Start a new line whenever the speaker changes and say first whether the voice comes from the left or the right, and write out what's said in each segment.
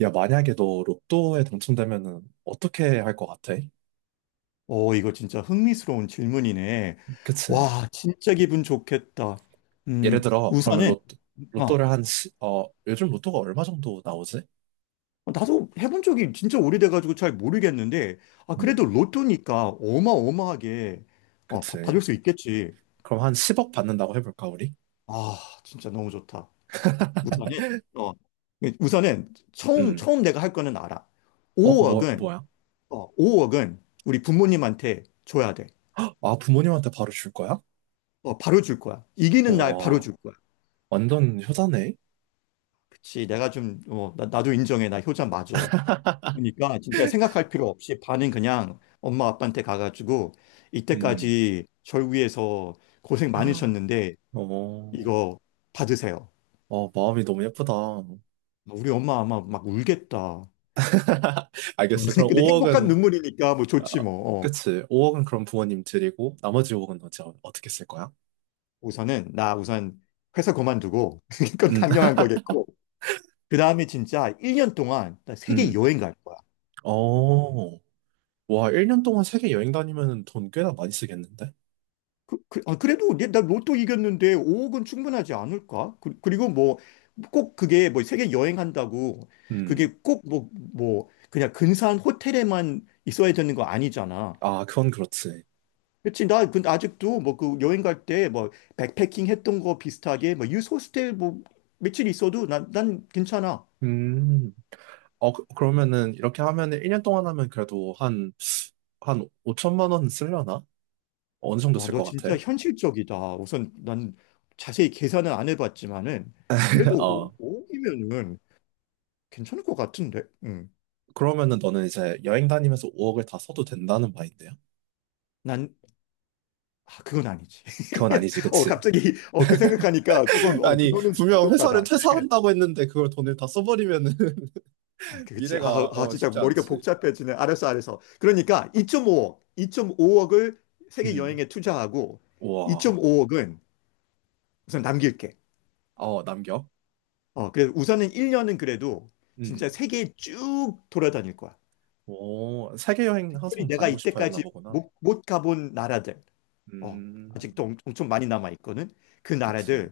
right: 야, 만약에 너 로또에 당첨되면은 어떻게 할 것 같아?
left: 이거 진짜 흥미스러운 질문이네.
right: 그치?
left: 와, 진짜 기분 좋겠다.
right: 예를 들어, 그러면
left: 우선은, 아,
right: 로또를 요즘 로또가 얼마 정도 나오지?
left: 나도 해본 적이 진짜 오래돼가지고 잘 모르겠는데, 아, 그래도
right: 음,
left: 로또니까 어마어마하게, 받을
right: 그치.
left: 수 있겠지.
right: 그럼 한 10억 받는다고 해볼까, 우리?
left: 아, 진짜 너무 좋다. 우선은, 어, 우선은 처음,
right: 음,
left: 처음 내가 할 거는 알아.
right: 어,
left: 5억은,
right: 뭐야?
left: 5억은 우리 부모님한테 줘야 돼.
right: 아, 부모님한테 바로 줄 거야?
left: 바로 줄 거야. 이기는 날 바로
right: 와,
left: 줄 거야.
right: 완전 효자네?
left: 그치, 내가 좀, 나도 인정해. 나 효자 맞아. 그러니까 진짜 생각할 필요 없이 반은 그냥 엄마 아빠한테 가가지고
right: 음,
left: 이때까지 절 위해서 고생 많으셨는데
right: 어,
left: 이거 받으세요.
right: 어, 마음이 너무 예쁘다.
left: 우리 엄마 아마 막 울겠다.
right: 알겠어. 그럼
left: 근데 행복한
right: 5억은,
left: 눈물이니까 뭐 좋지 뭐. 어.
right: 그치. 5억은 그럼 부모님 드리고, 나머지 5억은 어떻게 쓸 거야?
left: 우선은 나 우선 회사 그만두고 그건
right: 음,
left: 당연한 거겠고 그 다음에 진짜 1년 동안 나 세계
right: 음.
left: 여행 갈 거야.
right: 어. 와, 1년 동안 세계 여행 다니면 돈 꽤나 많이 쓰겠는데?
left: 아, 그래도 나 로또 이겼는데 5억은 충분하지 않을까? 그, 리고 뭐 꼭 그게 뭐 세계 여행한다고
right: 음.
left: 그게 꼭 뭐 그냥 근사한 호텔에만 있어야 되는 거 아니잖아.
right: 아, 그건 그렇지.
left: 그치? 나 근데 아직도 뭐 그 여행 갈 때 뭐 백패킹 했던 거 비슷하게 뭐 유스호스텔 뭐 며칠 있어도 난 괜찮아.
right: 음. 러면은 이렇게 하면은 1년 동안 하면 그래도 한 5천만 원 쓰려나? 어느 정도
left: 와,
right: 쓸
left: 너
right: 것
left: 진짜
right: 같아?
left: 현실적이다. 우선 난 자세히 계산은 안 해봤지만은 그래도
right: 어.
left: 5억이면은 괜찮을 것 같은데. 음.
right: 그러면은 너는 이제 여행 다니면서 5억을 다 써도 된다는 말인데요?
left: 아, 그건 아니지.
right: 그건 아니지, 그치?
left: 갑자기 그 생각하니까 조금
right: 아니,
left: 그거는 좀
right: 분명 회사를
left: 부족하다. 그래, 그래.
right: 퇴사한다고 했는데 그걸 돈을 다 써버리면은
left: 아, 그렇지.
right: 미래가
left: 진짜
right: 쉽지
left: 머리가
right: 않지.
left: 복잡해지네. 알았어, 알았어. 그러니까 2.5억, 2.5억을 세계
right: 음.
left: 여행에 투자하고
right: 와.
left: 2.5억은 우선 남길게.
right: 어, 남겨?
left: 그래서 우선은 1년은 그래도
right: 음.
left: 진짜 세계 쭉 돌아다닐 거야.
right: 오, 세계 여행
left: 특별히
right: 항상
left: 내가
right: 다니고 싶어 했나
left: 이때까지
right: 보구나.
left: 못 가본 나라들. 어,
right: 음,
left: 아직도 엄청 많이 남아 있거든. 그
right: 그치.
left: 나라들.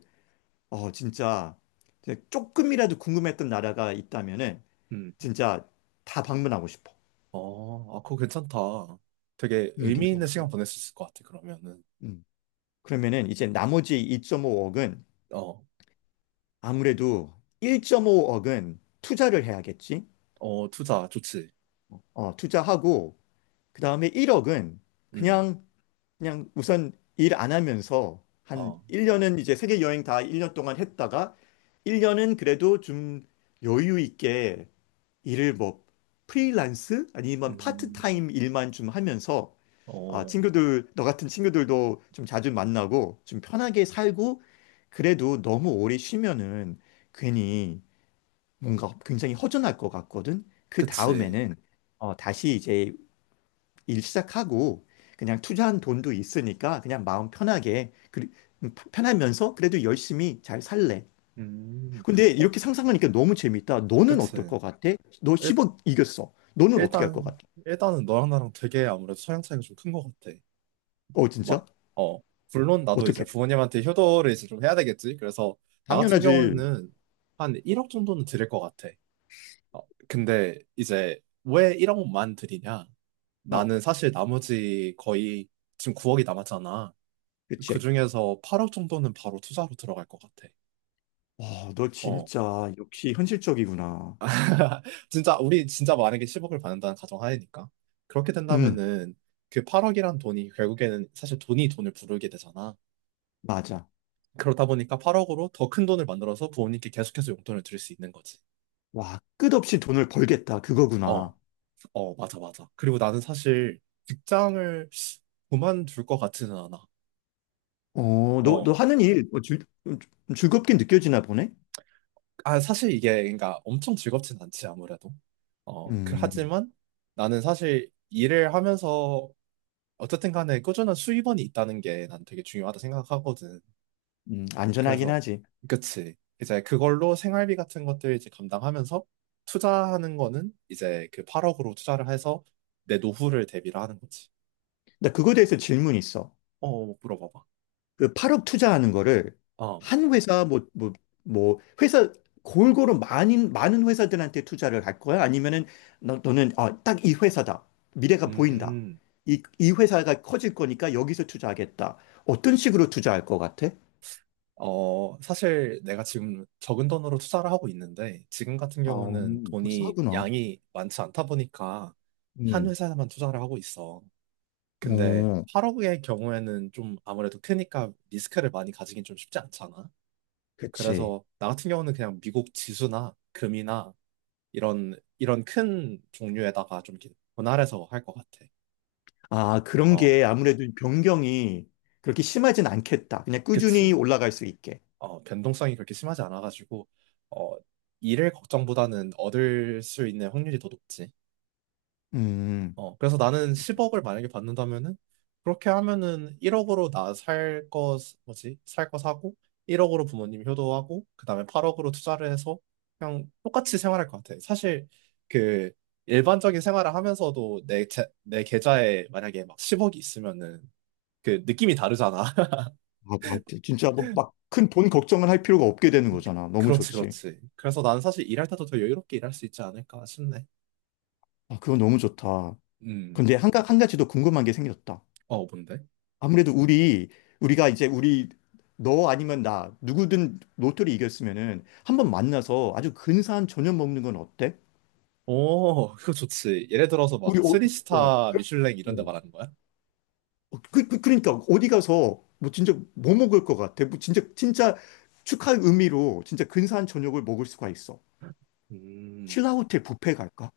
left: 진짜 이제 조금이라도 궁금했던 나라가 있다면은
right: 음,
left: 진짜 다 방문하고 싶어.
right: 어, 아, 그거 괜찮다. 되게 의미 있는 시간
left: 괜찮지.
right: 보낼 수 있을 것 같아, 그러면은.
left: 음. 그러면은 이제 나머지 2.5억은
right: 어,
left: 아무래도 1.5억은 투자를 해야겠지.
right: 어, 투자 좋지.
left: 투자하고 그다음에 1억은
right: 음,
left: 그냥 그냥 우선 일 안 하면서 한
right: 어,
left: 1년은 이제 세계 여행 다 1년 동안 했다가 1년은 그래도 좀 여유 있게 일을 뭐 프리랜스 아니면
right: 음,
left: 파트타임 일만 좀 하면서 아,
right: 어,
left: 친구들, 너 같은 친구들도 좀 자주 만나고 좀 편하게 살고 그래도 너무 오래 쉬면은 괜히 뭔가 굉장히 허전할 것 같거든. 그
right: 그치.
left: 다음에는 다시 이제 일 시작하고 그냥 투자한 돈도 있으니까 그냥 마음 편하게 편하면서 그래도 열심히 잘 살래.
right: 음,
left: 근데
right: 어,
left: 이렇게 상상하니까 너무 재밌다. 너는 어떨
right: 그치.
left: 것 같아? 너1
right: 일,
left: 억 이겼어. 너는 어떻게 할 것 같아?
right: 일단, 일단은 너랑 나랑 되게 아무래도 성향 차이가 좀 큰 것 같아.
left: 어,
right: 마-
left: 진짜?
right: 어, 물론 나도 이제
left: 어떻게?
right: 부모님한테 효도를 이제 좀 해야 되겠지. 그래서 나 같은
left: 당연하지.
right: 경우는 한 1억 정도는 드릴 것 같아. 어, 근데 이제 왜 1억만 드리냐?
left: 어,
right: 나는 사실 나머지 거의 지금 9억이 남았잖아. 그
left: 그치.
right: 중에서 8억 정도는 바로 투자로 들어갈 것 같아.
left: 와, 너
right: 어,
left: 진짜 역시 현실적이구나.
right: 진짜 우리 진짜 만약에 10억을 받는다는 가정하에니까 그렇게
left: 응,
right: 된다면은 그 8억이란 돈이 결국에는 사실 돈이 돈을 부르게 되잖아.
left: 맞아.
right: 그러다 보니까 8억으로 더 큰 돈을 만들어서 부모님께 계속해서 용돈을 드릴 수 있는 거지.
left: 와, 끝없이 돈을 벌겠다.
right: 어,
left: 그거구나.
right: 어, 맞아, 맞아. 그리고 나는 사실 직장을 그만둘 것 같지는 않아.
left: 너,
right: 어,
left: 너 하는 일 좀 즐겁게 느껴지나 보네?
right: 아, 사실 이게, 그러니까 엄청 즐겁진 않지, 아무래도.
left: 음,
right: 하지만 나는 사실 일을 하면서 어쨌든 간에 꾸준한 수입원이 있다는 게 난 되게 중요하다 생각하거든.
left: 안전하긴
right: 그래서
left: 하지.
right: 그치 이제 그걸로 생활비 같은 것들 이제 감당하면서 투자하는 거는 이제 그 8억으로 투자를 해서 내 노후를 대비를 하는 거지.
left: 나 그거에 대해서 질문 있어.
right: 어, 물어봐봐.
left: 그 8억 투자하는 거를
right: 어,
left: 한 회사 뭐 회사 골고루 많은 회사들한테 투자를 할 거야? 아니면은 너는 아, 딱 이 회사다. 미래가 보인다.
right: 음,
left: 이 회사가 커질 거니까 여기서 투자하겠다. 어떤 식으로 투자할 것 같아?
right: 사실 내가 지금 적은 돈으로 투자를 하고 있는데 지금 같은
left: 아,
right: 경우는
left: 벌써
right: 돈이
left: 하구나.
right: 양이 많지 않다 보니까 한
left: 음.
right: 회사에만 투자를 하고 있어. 근데
left: 어,
right: 8억의 경우에는 좀 아무래도 크니까 리스크를 많이 가지긴 좀 쉽지 않잖아.
left: 그치.
right: 그래서 나 같은 경우는 그냥 미국 지수나 금이나 이런 이런 큰 종류에다가 좀 이렇게 분할해서 할 것 같아.
left: 아, 그런
right: 어,
left: 게 아무래도 변경이 그렇게 심하진 않겠다. 그냥 꾸준히
right: 그치.
left: 올라갈 수 있게.
right: 변동성이 그렇게 심하지 않아가지고 어, 잃을 걱정보다는 얻을 수 있는 확률이 더 높지.
left: 음.
right: 그래서 나는 10억을 만약에 받는다면은, 그렇게 하면은 1억으로 나 살 거, 뭐지? 살 거 사고, 1억으로 부모님 효도하고, 그 다음에 8억으로 투자를 해서, 그냥 똑같이 생활할 것 같아. 사실, 그, 일반적인 생활을 하면서도 내, 제, 내 계좌에 만약에 막 10억이 있으면은, 그 느낌이 다르잖아.
left: 아, 다 진짜 뭐 막 큰 돈 걱정을 할 필요가 없게 되는 거잖아. 너무
right: 그렇지,
left: 좋지.
right: 그렇지. 그래서 나는 사실 일할 때도 더 여유롭게 일할 수 있지 않을까 싶네.
left: 아, 그건 너무 좋다.
right: 음,
left: 근데 한 가지 더 궁금한 게 생겼다.
right: 뭔데?
left: 아무래도 우리가 이제 우리 너 아니면 나 누구든 로또를 이겼으면은 한번 만나서 아주 근사한 저녁 먹는 건 어때?
right: 오, 그거 좋지. 예를 들어서 막
left: 우리 어,
right: 3스타
left: 그래?
right: 미슐랭
left: 어,
right: 이런 데 말하는 거야?
left: 그러니까 어디 가서 뭐 진짜 뭐 먹을 것 같아? 뭐 진짜 진짜 축하 의미로 진짜 근사한 저녁을 먹을 수가 있어.
right: 음,
left: 신라호텔 뷔페 갈까?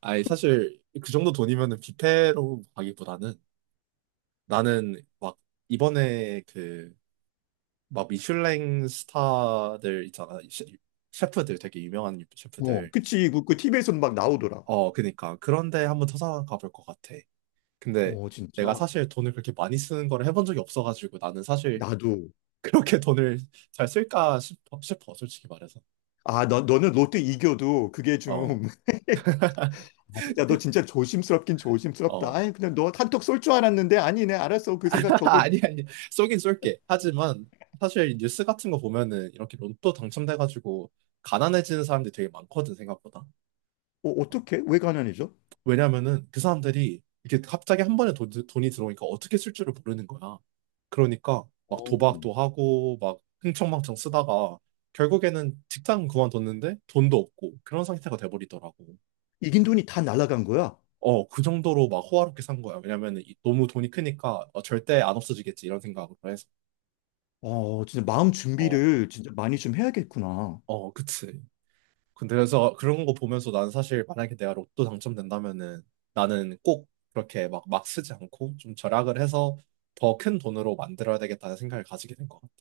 right: 아니, 사실, 그 정도 돈이면은 뷔페로 가기보다는 나는 막, 이번에 막 미슐랭 스타들 있잖아. 셰프들, 되게 유명한 셰프들.
left: 그치. 그 TV에서는 막 나오더라.
right: 어, 그니까. 그런데 한번 찾아가 볼 것 같아. 근데
left: 어, 진짜.
right: 내가 사실 돈을 그렇게 많이 쓰는 걸 해본 적이 없어가지고 나는 사실
left: 나도.
right: 그렇게 돈을 잘 쓸까 싶어, 솔직히 말해서.
left: 아, 너는 롯데 이겨도 그게
right: 어,
left: 좀, 아, 진짜 너 진짜 조심스럽긴 조심스럽다.
right: 어.
left: 아이, 그냥 너 한턱 쏠 줄 알았는데 아니네. 알았어. 그 생각
right: 아,
left: 접을게.
right: 아니, 아니. 쏘긴 쏠게. 하지만 사실 뉴스 같은 거 보면은 이렇게 로또 당첨돼가지고 가난해지는 사람들이 되게 많거든, 생각보다.
left: 어떡해? 왜 가난해져?
right: 왜냐면은 그 사람들이 이렇게 갑자기 한 번에 돈이 들어오니까 어떻게 쓸 줄을 모르는 거야. 그러니까 막
left: 어.
right: 도박도 하고 막 흥청망청 쓰다가 결국에는 직장 그만뒀는데 돈도 없고 그런 상태가 돼버리더라고.
left: 이긴 돈이 다 날아간 거야.
right: 어, 그 정도로 막 호화롭게 산 거야. 왜냐면은 너무 돈이 크니까 절대 안 없어지겠지 이런 생각으로 해서.
left: 진짜 마음
right: 어,
left: 준비를 진짜 많이 좀 해야겠구나.
right: 어, 그치. 근데 그래서 그런 거 보면서 난 사실 만약에 내가 로또 당첨된다면은 나는 꼭 그렇게 막 쓰지 않고 좀 절약을 해서 더 큰 돈으로 만들어야 되겠다는 생각을 가지게 된 것 같아.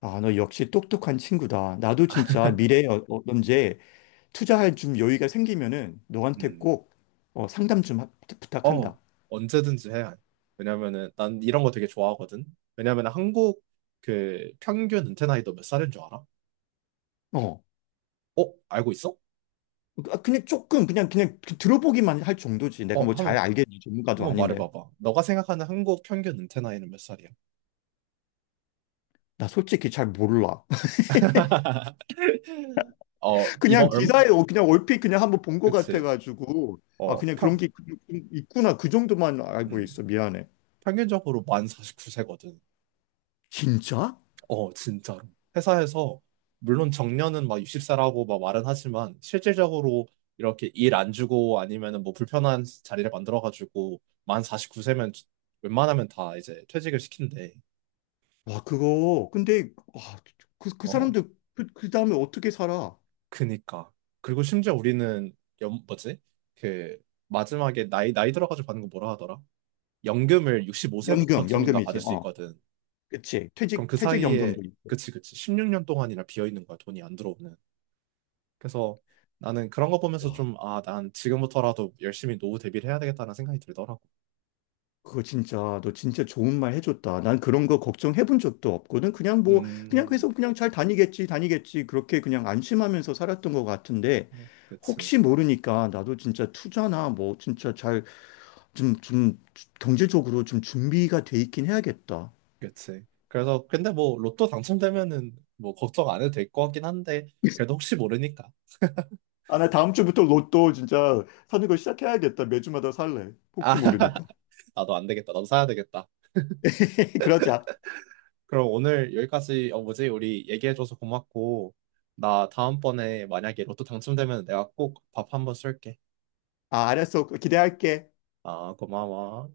left: 아, 너 역시 똑똑한 친구다. 나도 진짜 미래에 언제 투자할 좀 여유가 생기면은 너한테
right: 음.
left: 꼭 어, 상담 좀 하-
right: 어,
left: 부탁한다.
right: 언제든지 해야 해. 왜냐면은 난 이런 거 되게 좋아하거든. 왜냐면 한국 그 평균 은퇴 나이도 몇 살인 줄 알아?
left: 어.
right: 어, 알고 있어?
left: 아, 그냥 조금 그냥 그 들어보기만 할 정도지. 내가
right: 어,
left: 뭐 잘
right: 한번
left: 알겠니? 전문가도
right: 한번
left: 아닌데.
right: 말해봐봐. 너가 생각하는 한국 평균 은퇴 나이는 몇 살이야?
left: 나 솔직히 잘 몰라.
right: 이번
left: 그냥
right: 얼마?
left: 기사에 그냥 얼핏 그냥 한번 본 것
right: 그치?
left: 같아가지고 아,
right: 어,
left: 그냥 그런
right: 평.
left: 게 있구나. 그 정도만 알고
right: 음.
left: 있어. 미안해.
right: 평균적으로 만 49세거든.
left: 진짜?
right: 어, 진짜로. 회사에서, 물론 정년은 막 60세라고 막 말은 하지만, 실질적으로 이렇게 일 안 주고 아니면은 뭐 불편한 자리를 만들어가지고, 만 49세면 웬만하면 다 이제 퇴직을 시킨대.
left: 와. 그거 근데 와, 그
right: 어,
left: 사람들 그 다음에 어떻게 살아?
right: 그니까. 그리고 심지어 우리는, 뭐지? 그, 마지막에 나이 들어가지고 받는 거 뭐라 하더라? 연금을
left: 연금
right: 65세부터쯤인가 받을
left: 연금이지.
right: 수
left: 어.
right: 있거든.
left: 그치.
right: 그럼
left: 퇴직
right: 그
left: 퇴직
right: 사이에,
left: 연금도 있고.
right: 그치, 그치. 16년 동안이나 비어 있는 거야, 돈이 안 들어오는. 그래서 나는 그런 거 보면서
left: 와.
right: 좀, 아, 난 지금부터라도 열심히 노후 대비를 해야 되겠다는 생각이 들더라고.
left: 그거 진짜 너 진짜 좋은 말 해줬다. 난 그런 거 걱정해 본 적도 없거든. 그냥 뭐 그냥
right: 음,
left: 계속 그냥 잘 다니겠지 다니겠지 그렇게 그냥 안심하면서 살았던 것 같은데
right: 네. 그치,
left: 혹시 모르니까 나도 진짜 투자나 뭐 진짜 잘 좀 경제적으로 좀 준비가 돼 있긴 해야겠다.
right: 그치. 그래서, 근데 뭐, 로또 당첨되면은 뭐, 걱정 안 해도 될 것 같긴 한데, 그래도 혹시 모르니까.
left: 아, 나 다음 주부터 로또 진짜 사는 거 시작해야겠다. 매주마다 살래.
right: 아,
left: 혹시 모르니까.
right: 나도 안 되겠다. 나도 사야 되겠다.
left: 그러자.
right: 그럼 오늘 여기까지, 뭐지? 우리 얘기해줘서 고맙고, 나 다음번에 만약에 로또 당첨되면 내가 꼭 밥 한번 쏠게.
left: 아, 알았어. 기대할게.
right: 아, 고마워.